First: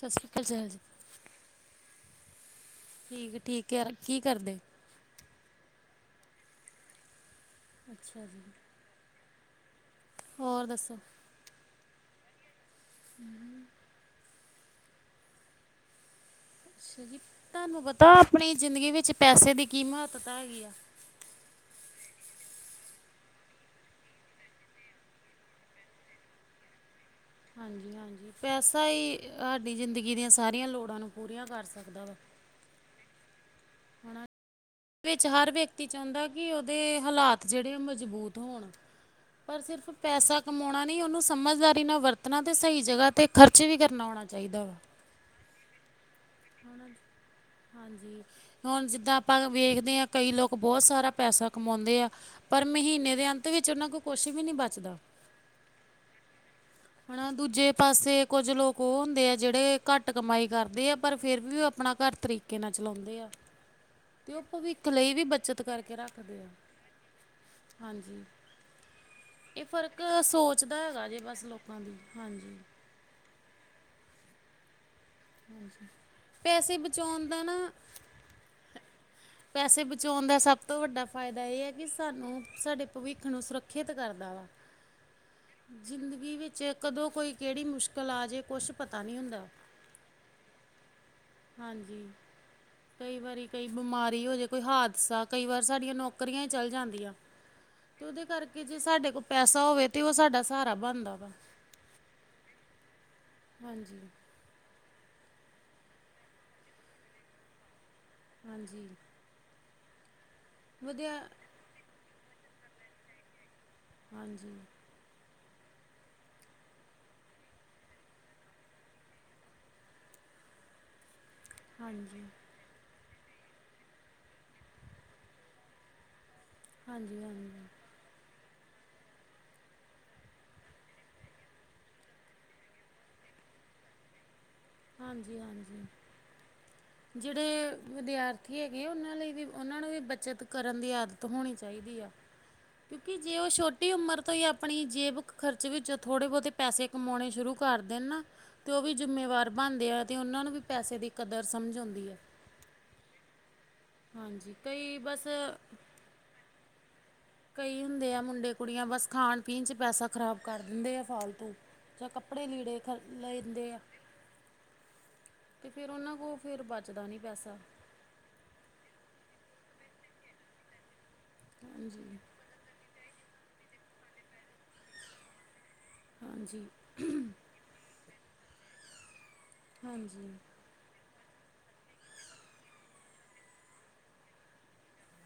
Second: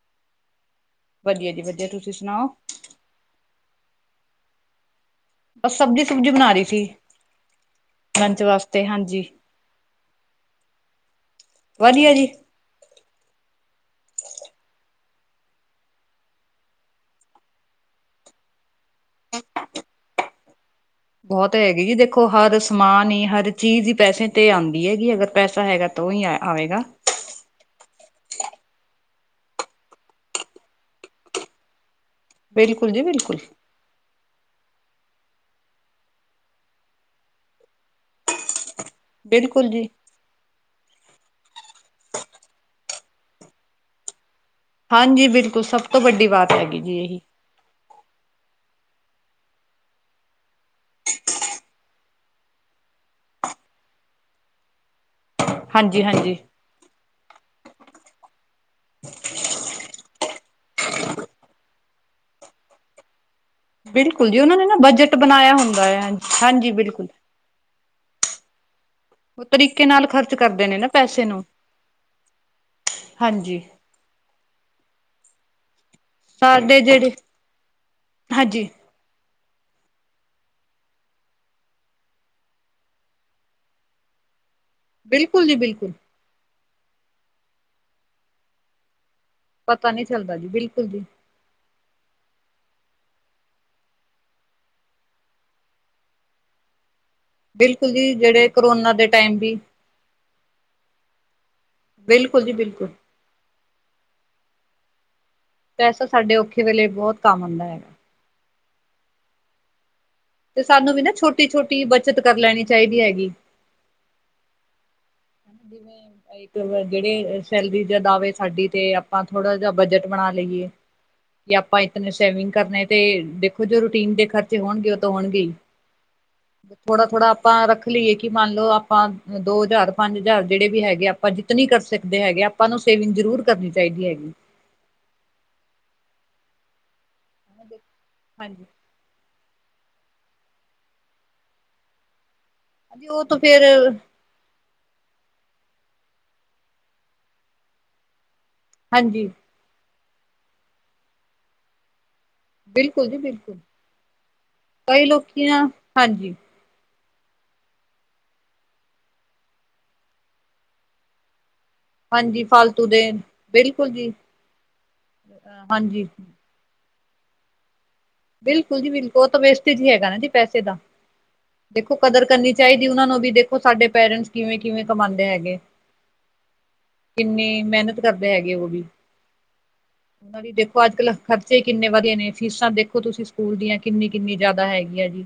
ਸ ਸ਼੍ਰੀ ਕਾਲ ਜਾਲ ਜੀ। ਵਧੀਆਂ ਜੀ ਵਧੀਆਂ ਤੁਸੀਂ ਸੁਣਾਓ? ਠੀਕ-ਠੀਕ ਯਾਰ ਕੀ ਕਰਦੇ? ਬਸ ਸਬਜ਼ੀ ਸੁਬਜੀ ਬਣਾ ਰੀ ਸੀ, ਅੱਛਾ ਜੀ ਲੰਚ ਵਾਸਤੇ ਹਾਂਜੀ। ਹੋਰ ਦੱਸੋ? ਵਧੀਆਂ ਜੀ। ਹੂੰ। ਅੱਛਾ ਜੀ ਤੁਹਾਨੂੰ ਪਤਾ ਆਪਣੀ ਜ਼ਿੰਦਗੀ ਵਿੱਚ ਪੈਸੇ ਦੀ ਕੀ ਮਹੱਤਤਾ ਹੈਗੀ ਆ। ਬਹੁਤ ਹੈਗੀ ਜੀ ਦੇਖੋ ਹਰ ਸਮਾਨ ਈ, ਹਰ ਚੀਜ਼ ਈ ਪੈਸੇ ਤੇ ਆਂਦੀ ਹੈਗੀ ਅਗਰ ਪੈਸਾ ਹੈਗਾ ਤੋਂ ਈ ਆ ਆਵੇਗਾ। ਹਾਂਜੀ-ਹਾਂਜੀ ਪੈਸਾ ਈ ਹਾਡੀ ਜ਼ਿੰਦਗੀ ਦੀਆਂ ਸਾਰੀਆਂ ਲੋੜਾਂ ਨੂੰ ਪੂਰੀਆਂ ਕਰ ਸਕਦਾ ਵਾ। ਬਿਲਕੁੱਲ ਜੀ ਬਿਲਕੁੱਲ। ਹਨਾ ਵਿੱਚ ਹਰ ਵਿਅਕਤੀ ਚਾਹੁੰਦਾ ਕਿ ਉਦੇ ਹਾਲਾਤ ਜੇੜੇ ਓ ਮਜ਼ਬੂਤ ਹੋਣ। ਪਰ ਬਿਲਕੁਲ ਸਿਰਫ਼ ਜੀ ਪੈਸਾ ਕਮਾਉਣਾ ਨਈ ਉਨੂੰ ਸਮਝਦਾਰੀ ਨਾ ਵਰਤਣਾ ਤੇ ਸਈ ਜਗਾ 'ਤੇ ਖ਼ਰਚ ਵੀ ਕਰਨਾ ਆਉਣਾ ਚਾਈਦਾ ਵਾ। ਹਾਂਜੀ ਬਿਲਕੁੱਲ ਸਭ ਤੋਂ ਵੱਡੀ ਬਾਤ ਹੈਗੀ ਜੀ ਏਹੀ। ਹਾਂਜੀ ਹੁਣ ਜਿੱਦਾਂ ਆਪਾਂ ਵੇਖਦੇ ਆ ਕਈ ਲੋਕ ਬਹੁ ਸਾਰਾ ਪੈਸਾ ਕਮਾਉਂਦੇ ਆ ਪਰ ਮਹੀਨੇ ਦੇ ਅੰਤ ਵਿੱਚ ਉਨਾਂ ਕੋ ਕੁਛ ਵੀ ਨੀ ਬਚਦਾ। ਹਾਂਜੀ-ਹਾਂਜੀ। ਹਨਾ ਦੂਜੇ ਪਾਸੇ ਕੁਝ ਲੋਕ ਓ ਹੁੰਦੇ ਆ ਜੇੜੇ ਘੱਟ ਕਮਾਈ ਕਰਦੇ ਆ ਪਰ ਫੇਰ ਵੀ ਓ ਆਪਣਾ ਘਰ ਤਰੀ ਕੇ ਨਾ ਚਲਾਉਂਦੇ ਆ। ਬਿਲਕੁਲ ਤੇ ਜੀ ਓ ਉਹਨਾਂ ਨੇ ਨਾ ਭਵਿੱਖ ਲਈ ਬਜਟ ਵੀ ਬਣਾਇਆ ਬੱਚਤ ਹੁੰਦਾ ਕਰਕੇ ਹੈ ਰੱਖਦੇ ਆ, ਹਾਂਜੀ ਬਿਲਕੁਲ ਹਾਂਜੀ। ਓ ਇਹ ਤਰੀਕੇ ਫ਼ਰਕ ਨਾਲ ਖਰਚ ਸੋਚ ਕਰਦੇ ਦਾ ਨੇ ਨਾ ਹੈਗਾ ਜੇ ਪੈਸੇ ਨੂੰ, ਬਸ ਲੋਕਾਂ ਦੀ ਹਾਂਜੀ ਹਾਂਜੀ। ਹਾਂਜੀ। ਸਾਡੇ ਜੇੜੇ, ਹਾਂਜੀ। ਪੈਸੇ ਬਚਾਉਣ ਦਾ ਸਭ ਤੋਂ ਵੱਡਾ ਫਾਇਦਾ ਏ ਆ ਕਿ ਸਾਨੂੰ ਸਾਡੇ ਭਵਿੱਖ ਨੂੰ ਸੁਰੱਖਿਅਤ ਕਰਦਾ ਵਾ। ਬਿਲਕੁੱਲ ਜੀ ਬਿਲਕੁੱਲ। ਵੀ ਵਿੱਚ ਕਦੋਂ ਕੋਈ ਕੇੜੀ ਮੁਸ਼ਕਿਲ ਆਜੇ ਕੁਛ ਪਤਾ ਨੀ ਹੁੰਦਾ। ਪਤਾ ਨੀ ਚੱਲਦਾ ਜੀ ਬਿਲਕੁੱਲ ਜੀ। ਹਾਂਜੀ। ਕਈ ਵਾਰੀ ਕਈ ਬਿਮਾਰੀ ਹੋਜੇ, ਕੋਈ ਹਾਦਸਾ ਕਈ ਵਾਰ ਸਾਡੀਆਂ ਨੌਕਰੀਆਂ ਈ ਚੱਲ ਜਾਂਦੀਆਂ। ਬਿਲਕੁਲ ਤੇ ਜੀ ਉਦੇ ਜਿਹੜੇ ਕਰਕੇ ਜੇ ਕਰੋਨਾ ਦੇ ਸਾਡੇ ਕੋਲ ਟਾਈਮ ਵੀ ਪੈਸਾ ਹੋਵੇ ਤੇ ਓ ਸਾਡਾ ਸਹਾਰਾ ਬਣਦਾ ਵਾ। ਬਿਲਕੁੱਲ ਜੀ ਬਿਲਕੁੱਲ। ਹਾਂਜੀ। ਪੈਸਾ ਸਾਡੇ ਔਖੇ ਵੇਲੇ ਬੋਤ ਕੰਮ ਆਂਦਾ ਹੈਗਾ। ਹਾਂਜੀ। ਤੇ ਸਾਨੂੰ ਵੀ ਨਾ ਵਧੀਆ ਛੋਟੀ-ਛੋਟੀ ਬੱਚਤ ਕਰ ਲੈਣੀ ਚਾਈਦੀ ਹੈਗੀ। ਹਾਂਜੀ। ਜਿਵੇਂ ਕਈ ਕਰ ਵਾਰ ਜੇੜੇ ਸੈਲਰੀ ਜਾਂ ਦਾਵੇ ਸਾਡੀ ਤੇ ਆਪਾਂ ਥੋੜਾ ਜਾ ਬਜਟ ਬਣਾ ਲਈ ਏ। ਜੇ ਆਪਾਂ ਇਤਨੇ ਹਾਂਜੀ ਸੇਵਿੰਗ ਕਰਨੇ ਤੇ ਦੇਖੋ ਜੋ ਰੂਟੀਨ ਦੇ ਖ਼ਰਚੇ ਹੋਣਗੇ ਓ ਤੋਂ ਹੋਣਗੇ ਈ। ਹਾਂਜੀ ਹਾਂਜੀ ਥੋੜਾ-ਥੋੜਾ ਆਪਾਂ ਰੱਖ ਲਈਏ ਕਿ ਮੰਨ ਲੋ ਆਪਾਂ ਦੋ ਹਜ਼ਾਰ ਪੰਜ ਹਜ਼ਾਰ ਜਿਹੜੇ ਵੀ ਹੈਗੇ ਆ ਆਪਾਂ ਜਿੱਤਨੀ ਕਰ ਸਕਦੇ ਹੈਗੇ ਆ ਆਪਾਂ ਨੂੰ ਸੇਵਿੰਗ ਜ਼ਰੂਰ ਕਰਨੀ ਚਾਹੀਦੀ ਹੈਗੀ। ਹਾਂਜੀ-ਹਾਂਜੀ, ਜਿਹੜੇ ਵਿਦਿਆਰਥੀ ਹਾਂਜੀ ਹੈਗੇ ਉਹਨਾਂ ਲਈ ਵੀ ਉਹਨਾਂ ਨੂੰ ਵੀ ਬੱਚਤ ਕਰਨ ਦੀ ਆਦਤ ਹੋਣੀ ਚਾਹੀਦੀ ਆ, ਹਾਂਜੀ ਕਿਉਂਕਿ ਜੇ ਤਾਂ ਉਹ ਫੇਰ ਛੋਟੀ ਉਮਰ ਤੋਂ ਹੀ ਆਪਣੀ ਜੇਬ ਖਰਚ ਵਿੱਚ ਥੋੜੇ ਬਹੁਤੇ ਪੈਸੇ ਕਮਾਉਣੇ ਸ਼ੁਰੂ ਕਰਦੇ ਨੇ ਨਾ। ਤੇ ਉਹ ਵੀ ਹਾਂਜੀ, ਜ਼ਿੰਮੇਵਾਰ ਬਣਦੇ ਆ ਅਤੇ ਉਹਨਾਂ ਨੂੰ ਵੀ ਪੈਸੇ ਦੀ ਕਦਰ ਸਮਝ ਆਉਂਦੀ ਐ। ਬਿਲਕੁਲ ਜੀ ਬਿਲਕੁਲ, ਹਾਂਜੀ ਕਈ ਬਸ ਲੋਕੀ ਨਾ ਹਾਂਜੀ। ਕਈ ਹੁੰਦੇ ਆ ਮੁੰਡੇ ਕੁੜੀਆਂ ਬਸ ਖਾਣ ਪੀਣ 'ਚ ਪੈਸਾ ਖ਼ਰਾਬ ਕਰ ਦਿੰਦੇ ਆ ਫਾਲਤੂ। ਜਾਂ ਹਾਂਜੀ ਕੱਪੜੇ ਲੀੜੇ ਫਾਲਤੂ ਖ ਦੇ, ਲੈਂਦੇ ਆ ਬਿਲਕੁਲ ਜੀ, ਤੇ ਫਿਰ ਹਾਂਜੀ। ਉਹਨਾਂ ਕੋਲ ਫਿਰ ਬਚਦਾ ਨੀ ਪੈਸਾ, ਬਿਲਕੁਲ ਜੀ ਬਿਲਕੁਲ ਉਹ ਤਾਂ ਵੇਸਟਜ ਹੀ ਹੈਗਾ ਨਾ ਜੀ, ਪੈਸੇ ਦਾ ਦੇਖੋ ਹਾਂਜੀ ਕਦਰ ਕਰਨੀ। ਚਾਹੀਦੀ ਉਹਨਾਂ ਨੂੰ ਵੀ ਦੇਖੋ ਸਾਡੇ ਪੇਰੈਂਟਸ ਕਿਵੇਂ ਕਿਵੇਂ ਕਮਾਦੇ ਹੈਗੇ, ਹਾਂਜੀ ਕਿੰਨੀ ਮਿਹਨਤ ਕਰਦੇ ਹੈਗੇ ਉਹ ਵੀ, ਹਾਂਜੀ ਉਹਨਾਂ ਦੀ ਦੇਖੋ ਅੱਜ ਕੱਲ ਖਰਚੇ ਕਿੰਨੇ ਵਧੇ ਨੇ ਫੀਸਾਂ ਦੇਖੋ। ਫੇਰ ਤੁਸੀਂ ਸਕੂਲ ਦੀਆਂ ਕਿੰਨੀ-ਕਿੰਨੀ ਜ਼ਿਆਦਾ ਹੈਗੀ ਆ ਜੀ,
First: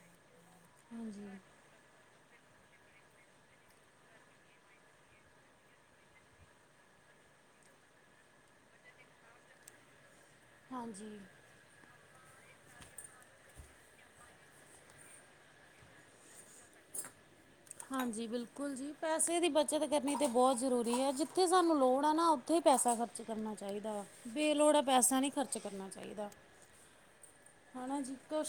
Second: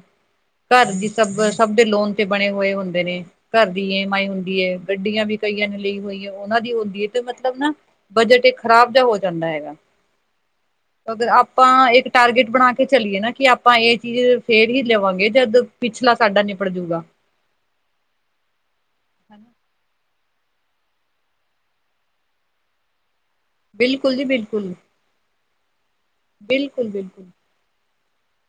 ਘਰ ਦੀ ਹਾਂਜੀ ਸਬਜੀ ਸਭ ਦੇ ਲੋਨ ਤੇ ਬਣੇ ਹੋਏ ਹੁੰਦੇ ਨੇ। ਘਰ ਦੀ ਏਮ ਆਈ ਹੁੰਦੀ ਐ, ਗੱਡੀਆਂ ਵੀ ਕਈਆਂ ਨੇ ਲਈ ਹੋਈ ਐ ਉਹਨਾਂ ਦੀ ਹੁੰਦੀ ਐ ਤੇ ਮਤਲਬ ਨਾ ਬਜਟ ਇੱਕ ਖ਼ਰਾਬ ਜਿਹਾ ਹੋ ਜਾਂਦਾ ਹੈਗਾ, ਹਾਂਜੀ ਅਗਰ ਆਪਾਂ ਇੱਕ ਟਾਰਗੇਟ ਬਣਾ ਕੇ ਚਲੀਏ ਨਾ ਕਿ ਆਪਾਂ ਇਹ ਚੀਜ਼ ਫੇਰ ਹੀ ਲਵਾਂਗੇ ਜਦ ਪਿਛਲਾ ਸਾਡਾ ਨਿਬੜ ਜੂਗਾ। ਹਾਂਜੀ ਬਿਲਕੁਲ ਜੀ ਪੈਸੇ ਦੀ ਬੱਚਤ ਕਰਨੀ ਤਾਂ ਬਹੁਤ ਜ਼ਰੂਰੀ ਐ ਜਿੱਥੇ ਸਾਨੂੰ ਲੋੜ ਆ ਨਾ ਉੱਥੇ ਪੈਸਾ ਖਰਚ ਕਰਨਾ ਚਾਹੀਦਾ, ਬਿਲਕੁਲ ਜੀ ਬਿਲਕੁਲ। ਬੇਲੋੜਾ ਪੈਸਾ ਨੀ ਖਰਚ ਕਰਨਾ ਚਾਹੀਦਾ। ਬਿਲਕੁਲ-ਬਿਲਕੁਲ, ਹੈਨਾ ਜੀ ਕੁਛ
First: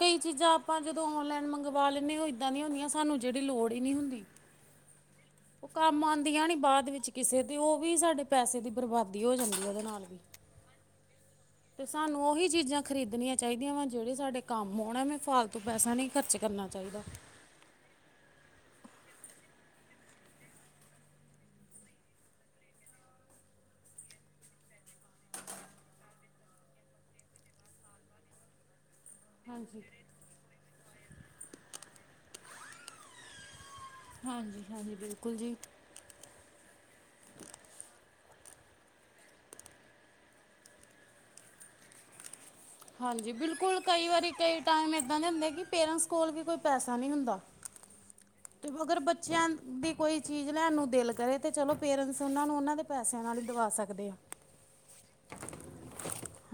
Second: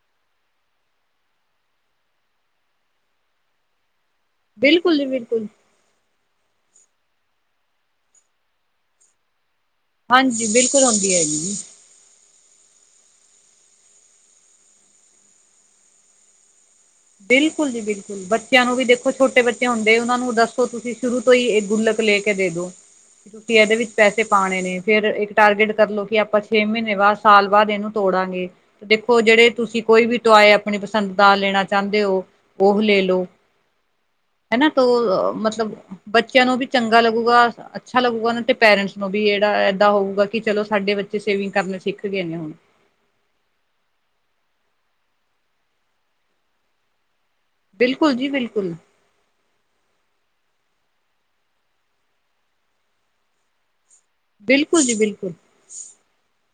ਕਈ ਚੀਜ਼ਾਂ ਆਪਾਂ ਜਦੋਂ ਔਨਲਾਈਨ ਮੰਗਵਾ ਲੈਂਨੇ ਔ ਇੱਦਾਂ ਦੀਆਂ ਹੁੰਦੀਆਂ ਸਾਨੂੰ ਜਿਹੜੀ ਲੋੜ ਈ ਨੀ ਹੁੰਦੀ। ਬਿਲਕੁਲ ਜੀ ਬਿਲਕੁਲ, ਉਹ ਕੰਮ ਆਦੀਆਂ ਨੀ ਬਾਅਦ ਵਿੱਚ ਕਿਸੇ ਤੇ ਉਹ ਵੀ ਸਾਡੇ ਪੈਸੇ ਦੀ ਬਰਬਾਦੀ ਹੋ ਜਾਂਦੀ ਉਹਦੇ ਨਾਲ। ਹਾਂਜੀ ਬਿਲਕੁਲ ਹੁੰਦੀ ਐ ਜੀ। ਤੇ ਸਾਨੂੰ ਉਹੀ ਚੀਜ਼ਾਂ ਖਰੀਦਣੀਆਂ ਚਾਹੀਦੀਆਂ ਵਾ ਜਿਹੜੇ ਸਾਡੇ ਕੰਮ ਆਣ ਐਮੇ ਫਾਲਤੂ ਪੈਸਾ ਨੀ ਖਰਚ ਕਰਨਾ ਚਾਹੀਦਾ। ਬਿਲਕੁਲ ਜੀ ਬਿਲਕੁਲ, ਬੱਚਿਆਂ ਨੂੰ ਵੀ ਦੇਖੋ ਛੋਟੇ ਬੱਚੇ ਹੁੰਦੇ ਉਹਨਾਂ ਨੂੰ ਦੱਸੋ ਤੁਸੀਂ ਸ਼ੁਰੂ ਤੋਂ ਈ ਇਹ ਗੁੱਲਕ ਲੈ ਕੇ ਦੇ ਦੋ, ਤੁਸੀਂ ਇਹਦੇ ਵਿੱਚ ਪੈਸੇ ਪਾਣੇ ਨੇ ਫੇਰ ਇੱਕ ਟਾਰਗੇਟ ਕਰਲੋ ਕਿ ਆਪਾਂ ਛੇ ਮਹੀਨੇ ਬਾਅਦ ਸਾਲ ਬਾਅਦ ਇਹਨੂੰ ਤੋੜਾਂਗੇ, ਤੇ ਦੇਖੋ ਜਿਹੜੇ ਹਾਂਜੀ ਤੁਸੀਂ ਕੋਈ ਵੀ ਤੁਸੀ ਟੋਆਏ ਆਪਣੀ ਪਸੰਦ ਦਾ ਲੈਣਾ ਚਾਹੁੰਦੇ ਹੋ ਉਹੋ ਲੈ ਲਓ, ਹਾਂਜੀ ਹਨਾ ਹਾਂਜੀ ਤੋ ਬਿਲਕੁਲ ਜੀ ਮਤਲਬ ਬੱਚਿਆਂ ਨੂੰ ਵੀ ਚੰਗਾ ਲੱਗੂਗਾ, ਅੱਛਾ ਲੱਗੂਗਾ ਨਾ ਤੇ ਪੇਰੈਂਟਸ ਨੂੰ ਵੀ ਜਿਹੜਾ ਏਦਾਂ ਹੋਊਗਾ ਕਿ ਚਲੋ ਸਾਡੇ ਬੱਚੇ ਸੇਵਿੰਗ ਕਰਨੀ ਸਿੱਖ ਗਏ ਨੇ ਹੁਣ। ਹਾਂਜੀ ਬਿਲਕੁਲ ਕਈ ਵਾਰੀ ਕਈ ਟਾਈਮ ਏਦਾਂ ਦੇ ਹੁੰਦੇ ਕਿ ਪੇਰੈਂਟਸ ਕੋਲ ਕੋਈ ਪੈਸਾ ਨੀ ਹੁੰਦਾ। ਬਿਲਕੁਲ ਜੀ ਬਿਲਕੁਲ, ਅਗਰ ਬੱਚਿਆਂ ਨੂੰ ਦੀ ਕੋਈ ਚੀਜ਼ ਲੈਣ ਨੂੰ ਦਿਲ ਕਰੇ ਤੇ ਚਲੋ ਪੇਰੈਂਟਸ ਉਹਨਾਂ ਨੂੰ ਉਹਨਾਂ ਦੇ ਪੈਸਿਆਂ ਨਾਲ ਈ ਦਵਾ ਸਕਦੀ ਆ। ਬਿਲਕੁਲ ਜੀ ਬਿਲਕੁਲ,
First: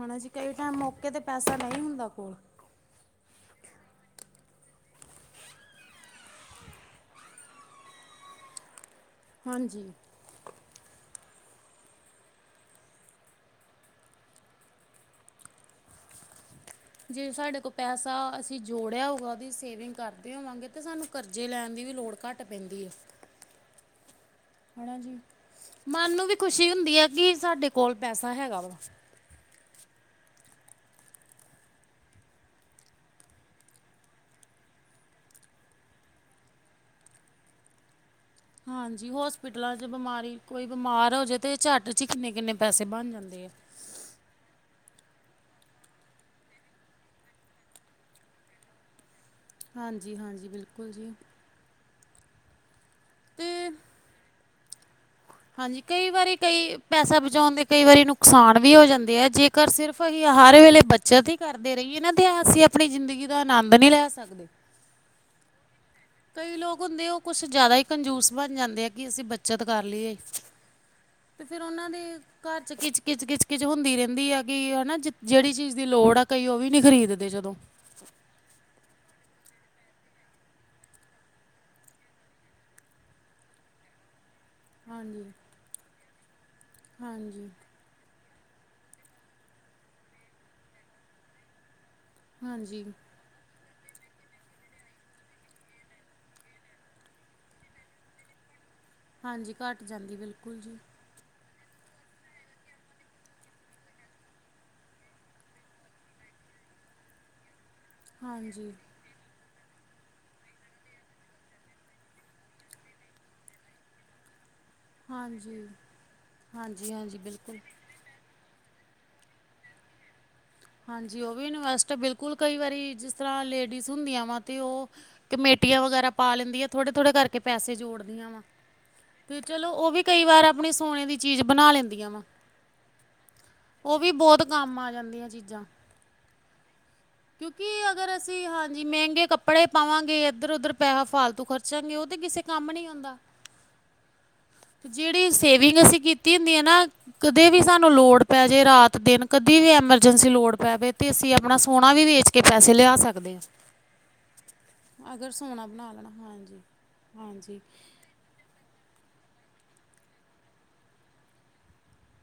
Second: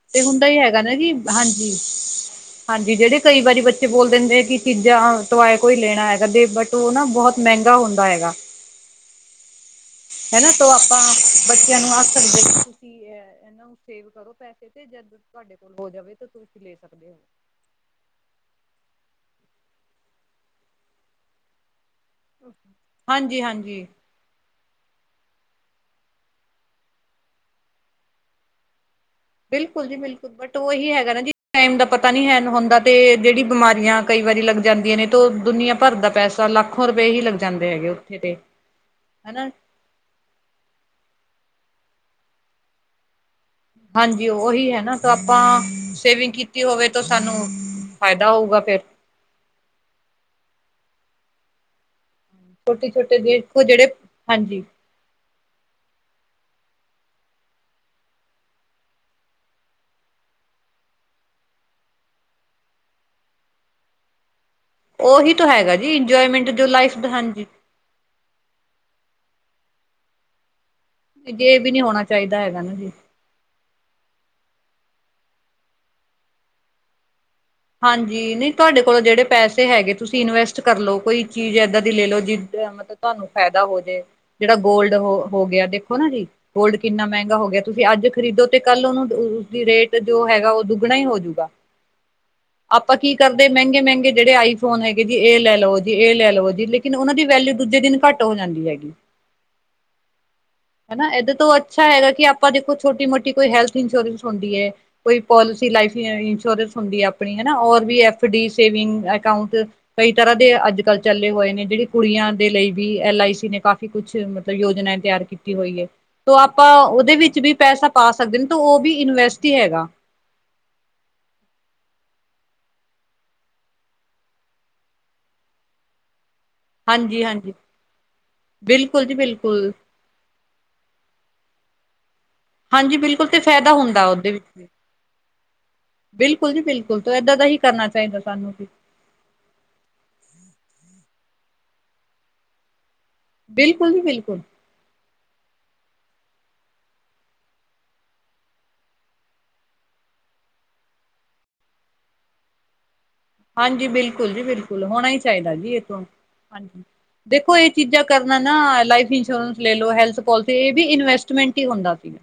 ਹਨਾ ਤੇ ਜੀ ਹੁਣ ਦਾ ਕਈ ਇਹ ਟਾਈਮ ਹੈਗਾ ਨਾ ਮੌਕੇ ਕਿ ਤੇ ਪੈਸਾ ਹਾਂਜੀ ਨਹੀਂ ਹੁੰਦਾ ਕੋਲ ਹਾਂਜੀ ਜਿਹੜੇ ਕਈ ਵਾਰੀ ਬੱਚੇ ਬੋਲ ਦਿੰਦੇ ਆ ਕਿ ਚੀਜ਼ਾਂ, ਟੋਆਏ ਕੋਈ ਲੈਣਾ ਹੈਗਾ ਤੇ ਬਟ ਤੇ ਉਹ ਨਾ ਬਹੁਤ ਮਹਿੰਗਾ ਹੁੰਦਾ ਹੈਗਾ। ਹਾਂਜੀ, ਹਨਾ ਤੋ ਆਪਾਂ ਬੱਚਿਆ ਨੂੰ ਆਖ ਸਕਦੇ ਕਿ ਤੁਸੀ ਇਹਨਾਂ ਨੂੰ ਸੇਵ ਕਰੋ ਪੈ ਤੇ ਜਦ ਤੁਹਾਡੇ ਕੋਲ ਹੋ ਜਾਵੇ ਤਾਂ ਤੁਸੀਂ ਲੈ ਸਕਦੇ ਓ। ਜਿਵੇਂ ਸਾਡੇ ਕੋ ਪੈਸਾ ਅਸੀਂ ਜੋੜਿਆ ਹੋਊਗਾ। ਉਹਦੀ ਸੇਵਿੰਗ ਕਰਦੇ ਹੋਵਾਂਗੇ। ਤਾਂ ਸਾਨੂੰ ਕਰਜ਼ੇ ਲੈਣ ਦੀ ਵੀ ਲੋੜ ਘੱਟ ਪੈਂਦੀ ਹੈ। ਹਾਂਜੀ ਹਾਂਜੀ [unintelligible] ਹਨਾ ਜੀ, ਮਨ ਨੂੰ ਵੀ ਖੁਸ਼ੀ ਹੁੰਦੀ ਆ ਕਿ ਸਾਡੇ ਕੋਲ ਪੈਸਾ ਹੈਗਾ ਵਾ। ਬਿਲਕੁਲ ਜੀ ਬਿਲਕੁਲ। ਬਟ ਉਹ ਇਹੀ ਹੈਗਾ ਨਾ ਜੀ ਟਾਈਮ ਦਾ ਪਤਾ ਨੀ ਹੈਗਾ। ਹੁੰਦਾ ਤੇ ਜਿਹੜੀ ਬਿਮਾਰੀਆਂ ਕਈ ਵਾਰੀ ਲੱਗ ਜਾਂਦੀਆਂ ਨੇ। ਤੋਂ ਦੁਨੀਆਂ ਭਰ ਦਾ ਪੈਸਾ ਲੱਖੋ ਰੁਪਏ ਹੀ ਲੱਗ ਜਾਂਦੇ ਹੈਗੇ। ਤੇ ਹਾਂਜੀ ਹਨਾ ਹੋਸਪਿਟਲਾਂ ਚ ਤੇ ਬਿਮਾਰੀ ਕੋਈ ਬਿਮਾਰ ਹੋ ਜਾਵੇ ਤੇ ਝਟ ਚ ਹੀ ਕਿੰਨੇ -ਕਿੰਨੇ ਪੈਸੇ ਬਣ ਜਾਂਦੇ ਆ। ਹਾਂਜੀ ਉਹੀ ਹੈ ਨਾ ਤੋਂ ਆਪਾਂ ਸੇਵਿੰਗ ਕੀਤੀ ਹੋਵੇ ਤੋਂ ਸਾਨੂੰ ਫਾਇਦਾ ਹੋਊਗਾ ਫਿਰ। ਹਾਂਜੀ -ਹਾਂਜੀ ਬਿਲਕੁਲ ਜੀ। ਛੋਟੇ-ਛੋਟੇ ਦੇਖੋ ਤੇ ਜਿਹੜੇ ਹਾਂਜੀ। ਹਾਂਜੀ ਕਈ ਵਾਰੀ ਕਈ ਪੈਸਾ ਬਚਾਉਣ ਦੇ ਕਈ ਵਾਰੀ ਨੁਕਸਾਨ ਵੀ ਹੋ ਜਾਂਦੇ ਆ ਜੇ ਘਰ ਸਿਰਫ ਅਸੀਂ ਹਰ ਵੇਲੇ ਬੱਚਤ ਹੀ ਕਰਦੇ ਰਹੀਏ। ਨਾ ਅਤੇ ਅਸੀਂ ਆਪਣੀ ਜ਼ਿੰਦਗੀ ਦਾ ਆਨੰਦ ਨਹੀਂ ਲੈ ਸਕਦੇ। ਉਹੀ ਤੋਂ ਹੈਗਾ ਜੀ ਇੰਜੋਏਮੈਂਟ ਕਈ ਜੋ ਲੋਕ ਲਾਈਫ ਹੁੰਦੇ ਦਾ ਉਹ ਕੁਛ ਹਾਂਜੀ। ਜ਼ਿਆਦਾ ਹੀ ਕੰਜੂਸ ਬਣ ਜਾਂਦੇ ਆ। ਕਿ ਅਸੀਂ ਬੱਚਤ ਕਰ ਲਈਏ। ਤੇ ਜੇ ਫਿਰ ਵੀ ਨੀ ਉਹਨਾਂ ਦੇ ਹੋਣਾ ਚਾਹੀਦਾ ਘਰ ਹੈਗਾ ਚ ਨਾ ਜੀ। ਕਿੱਚ -ਕਿੱਚ ਕਿਚ ਕਿੱਚ -ਕਿੱਚ ਹੁੰਦੀ ਰਹਿੰਦੀ ਆ ਕਿ ਹਨਾ ਜਿਹੜੀ ਚੀਜ਼ ਦੀ ਲੋੜ ਆ ਕਈ ਉਹ ਵੀ ਨੀ ਖਰੀਦ ਦੇ ਜਦੋਂ। ਹਾਂਜੀ ਨਹੀਂ ਤੁਹਾਡੇ ਕੋਲੋਂ ਜਿਹੜੇ ਪੈਸੇ ਹੈਗੇ। ਤੁਸੀਂ ਇਨਵੈਸਟ ਕਰ ਲਓ ਕੋਈ ਚੀਜ਼ ਇੱਦਾਂ ਦੀ ਲੈ ਲਓ ਜਿਹਦੇ ਮਤ ਤੁਹਾਨੂੰ ਫ਼ਾਇਦਾ ਹੋ ਜੇ ਜਿਹੜਾ ਗੋਲਡ ਹੋ ਹਾਂਜੀ ਹੋ ਗਿਆ। ਦੇਖੋ ਨਾ ਗੋਲਡ ਕਿੰਨਾ ਮਹਿੰਗਾ ਹੋ ਹਾਂਜੀ। ਗਿਆ ਤੁਸੀਂ ਵੀ ਅੱਜ ਖਰੀਦੋ ਤੇ ਕੱਲ੍ਹ ਉਹਨੂੰ ਉਸਦੀ ਰੇਟ ਜੋ ਹੈਗਾ ਉਹ ਦੁੱਗਣਾ ਹੀ ਹੋਜੂਗਾ। ਹਾਂਜੀ ਆਪਾਂ ਕੀ ਕਰਦੇ ਮਹਿੰਗੇ -ਮਹਿੰਗੇ ਜਿਹੜੇ ਆਈਫੋਨ ਹੈਗੇ ਜੀ। ਇਹ ਲੈ ਲਵੋ ਜੀ ਇਹ ਲੈ ਲਵੋ ਜੀ ਲੇਕਿਨ ਉਹਨਾਂ ਦੀ ਵੈਲੀਉ ਦੂਜੇ ਦਿਨ ਘੱਟ ਤੋ ਲੈਂਦੀ ਹੋਗੀ ਹਾਂਜੀ ਘੱਟ ਜਾਂਦੀ ਬਿਲਕੁਲ ਜੀ। ਹਨਾ ਐਦੇ ਤੋਂ ਅੱਛਾ ਹੈਗਾ ਕਿ ਆਪਾਂ ਦੇਖੋ ਛੋਟੀ ਕੋਈ ਹੈਲਥ ਇੰਸ਼ੋਰੈਂਸ ਹੁੰਦੀ ਐ। ਕੋਈ ਪੋਲਿਸੀ ਲਾਈਫ ਇੰਸ਼ੋਰੈਂਸ ਹੁੰਦੀ ਹੈ ਆਪ ਆਪਣੀ ਹੋਰ ਵੀ ਐਫ ਡੀ ਹਾਂਜੀ ਸੇਵਿੰਗ ਅਕਾਊਂਟ ਕਈ ਤਰ੍ਹਾਂ ਦੇ ਅੱਜ-ਕੱਲ ਚੱਲੇ ਹੋਏ ਨੇ ਜਿਹੜੀ ਕੁੜੀਆਂ ਦੇ ਲਈ ਵੀ ਐਲ ਆਈ ਸੀ ਨੇ ਕਾਫੀ ਕੁਛ ਤਲਬ ਯੋਜਨਾ ਤਿਆਰ ਕੀਤੀ ਹਾਂਜੀ ਹੋਈ ਹੈ। ਤੋ ਆਪਾਂ ਹਾਂਜੀ ਉਹਦੇ ਹਾਂਜੀ ਵਿੱਚ ਵੀ ਬਿਲਕੁਲ ਪੈਸਾ ਪਾ ਸਕਦੇ ਨੇ ਤੇ ਉਹ ਵੀ ਇਨਵੈਸਟ ਹੈਗਾ। ਹਾਂਜੀ ਉਹ ਵੀ ਇਨਵੈਸਟ ਬਿਲਕੁਲ ਕਈ ਵਾਰੀ ਜਿਸ ਤਰ੍ਹਾਂ ਲੇਡੀਜ਼ ਹੁੰਦੀਆਂ ਵਾ ਤੇ ਉਹ ਕਮੇਟੀਆਂ ਵਗੈਰਾ ਪਾ ਲੈਂਦੀਆਂ। ਥੋੜੇ-ਥੋੜੇ ਹਾਂਜੀ ਕਰਕੇ ਹਾਂਜੀ ਪੈਸੇ ਜੋੜਦੀਆਂ ਵਾ। ਬਿਲਕੁਲ ਜੀ। ਤੇ ਚਲੋ ਬਿਲਕੁਲ ਉਹ ਵੀ ਕਈ ਵਾਰ ਆਪਣੀ ਸੋਨੇ ਦੀ ਚੀਜ਼ ਬਣਾ ਲੈਂਦੀਆਂ ਵਾ। ਹਾਂਜੀ, ਬਿਲਕੁਲ ਤੇ ਫਾਇਦਾ ਉਹ ਹੁੰਦਾ ਵੀ ਉਹਦੇ ਬਹੁਤ ਵਿੱਚ। ਕੰਮ ਆ ਜਾਂਦੀਆਂ ਚੀਜ਼ਾਂ [inaudible] ਬਿਲਕੁਲ ਜੀ ਬਿਲਕੁਲ ਤੋ ਏਦਾਂ ਦਾ ਹੀ ਕਿਉਂਕਿ ਕਰਨਾ ਅਗਰ ਚਾਹੀਦਾ ਅਸੀਂ ਸਾਨੂੰ। ਹਾਂਜੀ ਮਹਿੰਗੇ ਕੱਪੜੇ ਪਾਵਾਂਗੇ। ਇੱਧਰ-ਉਧਰ ਪੈਸਾ ਫਾਲਤੂ ਖਰਚਾਂਗੇ ਉਹ ਤੇ ਕਿਸੇ ਕੰਮ ਨੀ ਆਉਂਦਾ। ਬਿਲਕੁਲ ਜੀ ਬਿਲਕੁਲ। ਜਿਹੜੀ ਸੇਵਿੰਗ ਅਸੀਂ ਕੀਤੀ ਹੁੰਦੀ ਹੈ ਨਾ ਕਦੇ ਵੀ ਸਾਨੂੰ ਲੋੜ ਪੈ ਜੇ ਰਾਤ-ਦਿਨ ਕਦੇ ਵੀ ਐਮਰਜੈਂਸੀ ਪੈਵੇ ਤੇ ਅਸੀਂ ਆਪਣਾ ਸੋਹਣਾ ਵੇਚ ਕੇ ਕਿ ਪੈਸੇ ਲਿਆ ਸਕਦੇ ਆ। ਹਾਂਜੀ ਬਿਲਕੁਲ ਜੀ ਬਿਲਕੁਲ ਹੋਣਾ ਹੀ ਚਾਹੀਦਾ ਸੋਨਾ ਜੀ। ਇਹ ਬਣਾ ਤੋਂ ਲੈਣਾ ਹਾਂਜੀ ਦੇਖੋ ਹਾਂਜੀ ਇਹ ਚੀਜ਼ਾਂ ਕਰਨਾ ਨਾ ਲਾਈਫ ਇੰਸ਼ੋਰੈਂਸ ਲੈ ਲਓ ਹੈਲਥ ਪੋਲਿਸੀ ਇਹ ਵੀ ਇਨਵੈਸਟਮੈਂਟ ਹੀ ਹੁੰਦਾ ਸੀਗਾ।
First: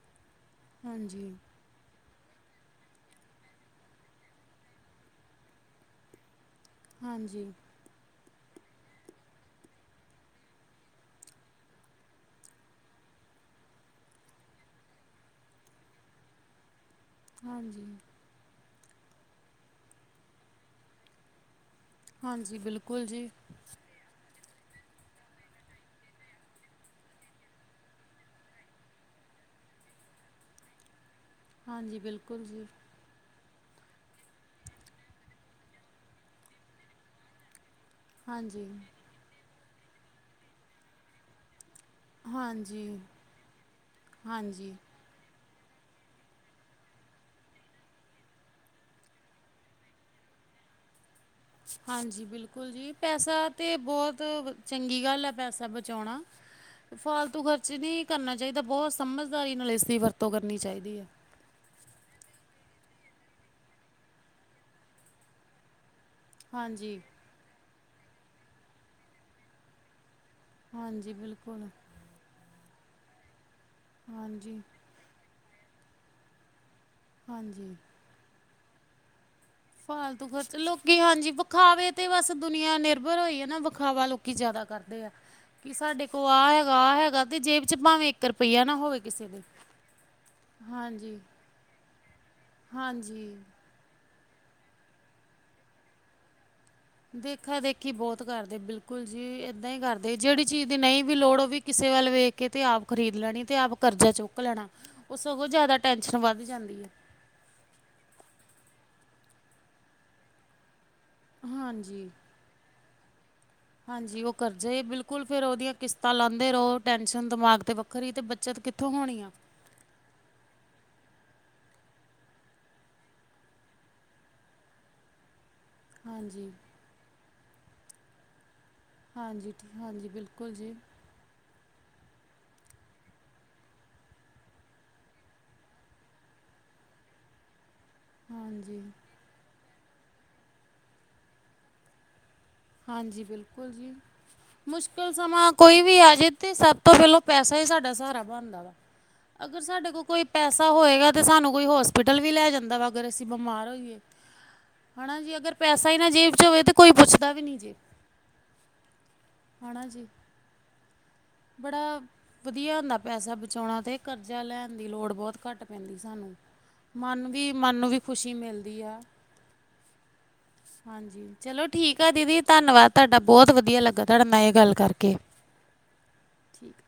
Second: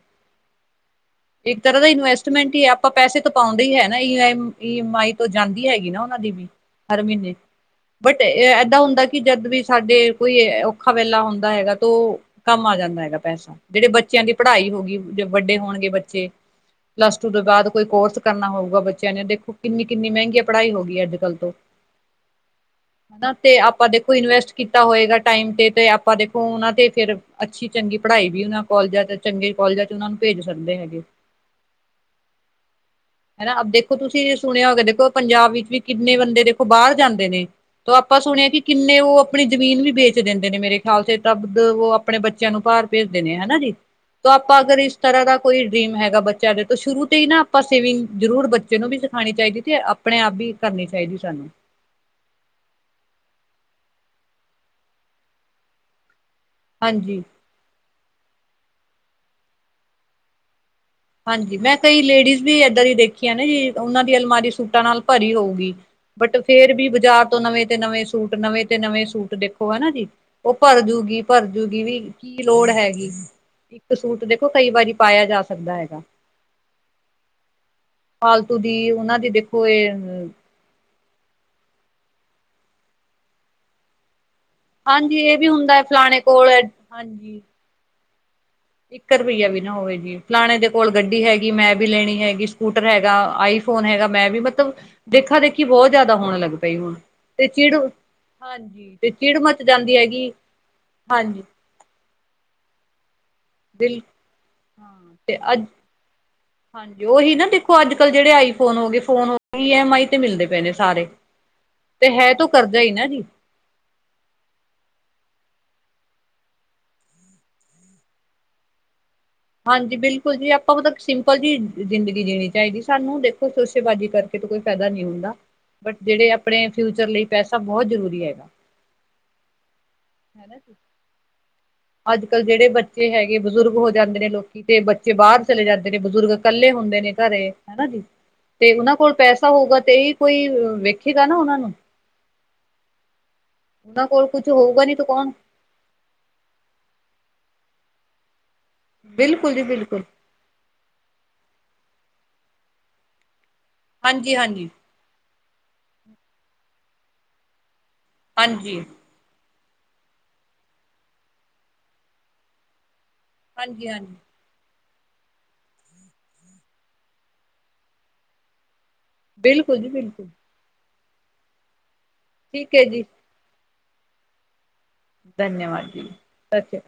ਹਾਂਜੀ। ਇੱਕ ਤਰ੍ਹਾਂ ਦਾ ਇਨਵੈਸਟਮੈਂਟ ਹੀ ਐ ਆਪਾਂ ਪੈਸੇ ਤੋਂ ਪਾਉਂਦੇ ਹੀ ਹੈ, ਨਾ ਈ ਈ ਐਮ ਆਈ ਤੋਂ ਜਾਂਦੀ ਹੈਗੀ। ਨਾ ਉਹਨਾਂ ਦੀ ਵੀ, ਹਰ ਮਹੀਨੇ, ਹਾਂਜੀ ਬਟ ਏਦਾਂ ਹੁੰਦਾ ਕਿ ਜਦ ਵੀ ਸਾਡੇ ਕੋਈ ਔਖਾ ਵੇਲਾ ਹੁੰਦਾ ਹੈਗਾ ਤੋ ਕੰਮ ਆ ਜਾਂਦਾ ਹੈਗਾ ਪੈਸਾ ਜਿਹੜੇ ਬੱਚਿਆਂ ਦੀ ਪੜ੍ਹਾਈ ਹੋ ਗਈ ਜਦੋ ਵੱਡੇ ਹੋਣਗੇ ਬੱਚੇ ਪਲੱਸ ਟੂ ਦੇ ਬਾਅਦ ਕੋਈ ਹਾਂਜੀ ਕੋਰਸ ਕਰਨਾ ਹੋਊਗਾ ਬੱਚਿਆਂ ਨੇ ਦੇਖੋ ਕਿੰਨੀ-ਕਿੰਨੀ ਮਹਿੰਗੀ ਪੜ੍ਹਾਈ ਹੋ ਗਈ ਹੈ ਅੱਜ-ਕੱਲ ਤੋਂ ਹਾਂਜੀ ਬਿਲਕੁਲ ਜੀ ਓਦਾਂ ਤੇ ਆਪਾਂ ਦੇਖੋ ਕੋਈ ਇਨਵੈਸਟ ਕੀਤਾ ਹੋਏਗਾ ਟਾਈਮ ਤੇ ਤੇ ਆਪਾਂ ਦੇਖੋ ਉਹਨਾਂ ਤੇ ਫਿਰ ਅੱਛੀ ਚੰਗੀ ਪੜ੍ਹਾਈ ਵੀ ਉਹਨਾਂ ਕੋਲਜਾਂ ਚ ਚੰਗੇ ਕਾਲਜਾਂ ਚ ਉਹਨਾਂ ਨੂੰ ਭੇਜ ਸਕਦੇ ਹੈਗੇ। ਹਾਂਜੀ ਬਿਲਕੁਲ ਜੀ। ਹਨਾ ਅਬ ਦੇਖੋ ਤੁਸੀਂ ਸੁਣਿਆ ਹੋਵੇ ਦੇਖੋ ਪੰਜਾਬ ਵਿੱਚ ਵੀ ਕਿੰਨੇ ਬੰਦੇ ਦੇਖੋ ਬਾਹਰ ਜਾਂਦੇ ਨੇ। ਆਪਾਂ ਸੁਣਿਆ ਕਿ ਹਾਂਜੀ ਕਿੰਨੇ ਉਹ ਆਪਣੀ ਜ਼ਮੀਨ ਵੀ ਵੇਚ ਦਿੰਦੇ ਨੇ ਮੇਰੇ ਖਿਆਲ ਚ ਤਾਂ ਤਬ ਉਹ ਆਪਣੇ ਬੱਚਿਆਂ ਨੂੰ ਭਰ ਹਾਂਜੀ ਭੇਜਦੇ ਨੇ ਹਨਾ ਜੀ, ਤੋ ਆਪਾਂ ਹਾਂਜੀ ਅਗਰ ਇਸ ਤਰ੍ਹਾਂ ਦਾ ਕੋਈ ਡਰੀਮ ਹੈਗਾ ਬੱਚਿਆਂ ਦੇ ਤੋਂ ਸ਼ੁਰੂ ਤੇ ਹੀ ਨਾ ਆਪਾਂ ਸੇਵਿੰਗ, ਜ਼ਰੂਰ ਬੱਚੇ ਨੂੰ ਵੀ ਸਿਖਾਣੀ ਚਾਹੀਦੀ ਤੇ ਆਪਣੇ ਆਪ ਵੀ ਕਰਨੀ ਚਾਹੀਦੀ ਸਾਨੂੰ। ਹਾਂਜੀ, ਬਿਲਕੁਲ ਜੀ ਪੈਸਾ ਤੇ ਬਹੁਤ ਚੰਗੀ ਗੱਲ ਹੈ ਪੈਸਾ ਬਚਾਉਣਾ ਹਾਂਜੀ। ਫਾਲਤੂ ਖਰਚ ਨਹੀਂ ਕਰਨਾ ਚਾਹੀਦਾ, ਬਹੁਤ ਸਮਝਦਾਰੀ ਨਾਲ ਇਸ ਦੀ ਵਰਤੋ ਕਰਨੀ ਚਾਹੀਦੀ ਹੈ। ਹਾਂਜੀ, ਮੈਂ ਕਈ ਲੇਡੀਜ਼ ਵੀ ਏਦਾਂ ਦੀ ਦੇਖੀਆ ਨਾ ਜੀ, ਉਹਨਾਂ ਦੀ ਅਲਮਾਰੀ ਸੂਟਾਂ ਨਾਲ ਭਰੀ ਹੋਊਗੀ, ਬਟ ਫੇਰ ਵੀ ਹਾਂਜੀ, ਬਾਜ਼ਾਰ ਤੋਂ ਨਵੇਂ ਤੇ ਨਵੇਂ ਸੂਟ ਨਵੇਂ ਤੇ ਨਵੇਂ ਸੂਟ ਦੇਖੋ ਹਨਾ ਜੀ। ਉਹ ਹਾਂਜੀ ਬਿਲਕੁਲ ਭਰਜੂਗੀ-ਭਰਜੂਗੀ ਵੀ ਕੀ ਲੋੜ ਹੈਗੀ, ਇੱਕ ਸੂਟ ਦੇਖੋ ਹਾਂਜੀ, ਕਈ ਵਾਰੀ ਪਾਇਆ ਜਾ ਸਕਦਾ ਹੈਗਾ। ਹਾਂਜੀ। ਫਾਲਤੂ ਦੀ ਉਹਨਾਂ ਦੀ ਫਾਲਤੂ ਇਹ ਖਰਚ ਲੋਕੀ ਹਾਂਜੀ, ਵਿਖਾਵੇ ਤੇ ਬਸ ਦੁਨੀਆਂ ਨਿਰਭਰ ਹੋਈ ਹੈ ਨਾ ਵਿਖਾਵਾ ਲੋਕੀ ਜ਼ਿਆਦਾ, ਕਰਦੇ ਆ, ਹਾਂਜੀ ਇਹ ਵੀ ਕਿ ਹੁੰਦਾ ਹੈ ਸਾਡੇ ਫਲਾਣੇ ਕੋਲ ਆਹ ਹੈਗਾ, ਆਹ ਹੈਗਾ ਤੇ ਹਾਂਜੀ ਜੇਬ 'ਵਚ ਭਾਵੇਂ ਇੱਕ ਰੁਪਇਆ ਨਾ ਹੋਵੇ ਇੱਕ ਕਿਸੇ ਦੇ ਰੁਪਈਆ ਵੀ ਨਾ ਹੋਵੇ ਜੇਬ ਚ ਫਲਾਣੇ ਦੇ ਕੋਲ ਹਾਂਜੀ, ਗੱਡੀ ਹੈਗੀ ਮੈਂ ਵੀ ਲੈਣੀ ਹੈਗੀ ਸਕੂਟਰ ਹੈਗਾ, ਹਾਂਜੀ। ਆਈਫ ਫੋਨ ਹੈਗਾ ਮੈਂ ਵੀ ਮਤਲਬ ਦੇਖਾ ਦੇਖੀ ਬਹੁਤ ਜ਼ਿਆਦਾ ਹੋਣ ਲੱਗ ਪਈ ਹੁਣ ਤੇ ਦੇਖਾ ਚਿੜ ਦੇਖੀ ਬਹੁਤ ਕਰਦੇ ਹਾਂਜੀ ਬਿਲਕੁਲ ਤੇ ਜੀ, ਚਿੜ ਮੱਚ ਏਦਾਂ ਹੀ ਜਾਂਦੀ ਕਰਦੇ ਹੈਗੀ ਜਿਹੜੀ ਚੀਜ਼ ਦੀ ਨਹੀਂ ਵੀ ਲੋੜ ਹਾਂਜੀ ਉਹ ਵੀ ਕਿਸੇ ਵੱਲ ਵੇਖ ਕੇ ਤੇ ਆਪ ਖਰੀਦ ਲੈਣੀ, ਤੇ ਆਪ ਬਿਲ ਕਰਜ਼ਾ ਚੁੱਕ ਲੈਣਾ, ਉਹ ਤੇ ਸਗੋਂ ਅੱਜ ਜਿਆਦਾ ਟੈਨਸ਼ਨ ਵੱਧ ਜਾਂਦੀ ਐ। ਹਾਂਜੀ ਉਹੀ ਨਾ ਦੇਖੋ ਅੱਜ-ਕੱਲ ਜਿਹੜੇ ਆਈਫੋਨ ਹੋ ਗਏ ਫੋਨ ਹੋ ਈ ਐਮ ਆਈ ਤੇ ਮਿਲਦੇ ਪਏ ਨੇ ਸਾਰੇ। ਤੇ ਹਾਂਜੀ। ਹੈ ਤੋ ਕਰਦਾ ਈ ਨਾ ਜੀ। ਹਾਂਜੀ ਉਹ ਕਰਜੇ ਬਿਲਕੁਲ ਫਿਰ ਉਹਦੀਆਂ ਕਿਸ਼ਤਾਂ ਲਾਉਦੇ ਰਹੋ ਟੈਸ਼ਨ ਦਿਮਾਗ ਤੇ ਵ ਵੱਖਰੀ ਤੇ ਬੱਚਿਆਂ ਤੋਂ ਕਿੱਥੋ ਹੋਣੀ ਆ। ਹਾਂਜੀ ਬਿਲਕੁਲ ਜੀ ਆਪਾਂ ਨੂੰ ਸਿੰਪਲ ਜੀ ਜ਼ਿੰਦਗੀ ਜੀਣੀ ਚਾਹੀਦੀ ਸਾਨੂੰ ਹੁਣ ਦੇਖੋ ਸ਼ੋਸ਼ੇਬਾਜ਼ੀ ਕਰ ਕੇ ਤੇ ਕੋਈ ਫਾਇਦਾ ਨੀ ਹੁੰਦਾ ਬਟ ਜਿਹੜੇ ਹਾਂਜੀ ਆਪਣੇ ਫਿਊਚਰ ਲਈ ਪੈਸਾ ਬਹੁਤ ਜ਼ਰੂਰੀ ਹੈਗਾ। ਹਾਂਜੀ-ਹਾਂਜੀ ਬਿਲਕੁਲ ਜੀ। ਅੱਜ-ਕੱਲ ਜਿਹੜੇ ਬੱਚੇ ਹੈਗੇ ਬਜ਼ੁਰਗ ਹੋ ਜਾਂਦੇ ਨੇ ਲੋਕ ਕਿਤੇ ਬੱਚੇ ਬਾਹਰ ਚਲੇ ਜਾਂਦੇ ਨੇ ਬਜ਼ੁਰਗ ਇਕੱਲੇ ਹੁੰਦੇ ਨੇ ਘਰੇ ਹਨਾ ਜੀ। ਤੇ ਹਾਂਜੀ ਉਹਨਾਂ ਕੋਲ ਪੈਸਾ ਹੋਊਗਾ ਤੇ ਈ ਕੋਈ ਵੇਖੇਗਾ ਨਾ ਉਹਨਾਂ ਨੂੰ ਹਾਂਜੀ ਬਿਲਕੁਲ ਜੀ, ਉਹਨਾਂ ਕੋਲ ਕੁਛ ਹੋਊਗਾ ਨੀ ਤਾਂ ਮੁਸ਼ਕਿਲ ਕੌਣ ਸਮਾਂ ਕੋਈ ਵੀ ਆ ਜੇ ਤੇ ਸਭ ਤੋਂ ਪਹਿਲਾਂ ਪੈਸਾ ਹੀ ਸਾਡਾ ਸਹਾਰਾ ਵਾ ਬਿਲਕੁਲ ਅਗਰ ਜੀ ਸਾਡੇ ਕੋਲ ਬਿਲਕੁਲ ਕੋਈ ਪੈਸਾ ਹੋਏਗਾ ਤੇ ਸਾਨੂੰ ਕੋਈ ਹੋਸਪਿਟਲ ਵੀ ਲੈ ਜਾਂਦਾ ਵਾ ਅਗਰ ਅਸੀਂ ਬਿਮਾਰ ਹੋਈਏ। ਹਾਂਜੀ-ਹਾਂਜੀ। ਹੈਨਾ ਜੀ ਅਗਰ ਪੈਸਾ ਹੀ ਨਾ ਜੇਬ 'ਚ ਹੋਵੇ ਤਾਂ ਕੋਈ ਪੁੱਛਦਾ ਵੀ ਨਹੀਂ ਜੀ। ਹਾਂਜੀ। ਹਨਾ ਜੀ। ਬੜਾ ਵਧੀਆ ਹੁੰਦਾ ਪੈਸਾ ਬਚਾਉਣਾ ਹਾਂਜੀ ਤੇ ਹਾਂਜੀ ਕਰਜ਼ਾ ਲੈ ਦੀ ਲੋੜ ਬੋਤ ਘੱਟ ਪੈਂਦੀ ਸਾਨੂੰ ਮਨ ਵੀ ਮਨ ਨੂੰ ਵੀ ਖੁਸ਼ੀ ਮਿਲਦੀ ਆ। ਬਿਲਕੁੱਲ ਜੀ ਬਿਲਕੁੱਲ। ਹਾਂਜੀ ਚਲੋ ਠੀਕ ਆ ਦੀਦੀ ਠੀਕ ਹੈ ਧੰਨਵਾਦ ਜੀ ਤੁਹਾਡਾ ਬੋਤ ਵਧੀਆ ਲੱਗਾ ਤੁਹਾਡੇ ਨਾ ਏ ਗੱਲ ਕਰਕੇ। ਧੰਨਵਾਦ ਜੀ ਅੱਛਾ।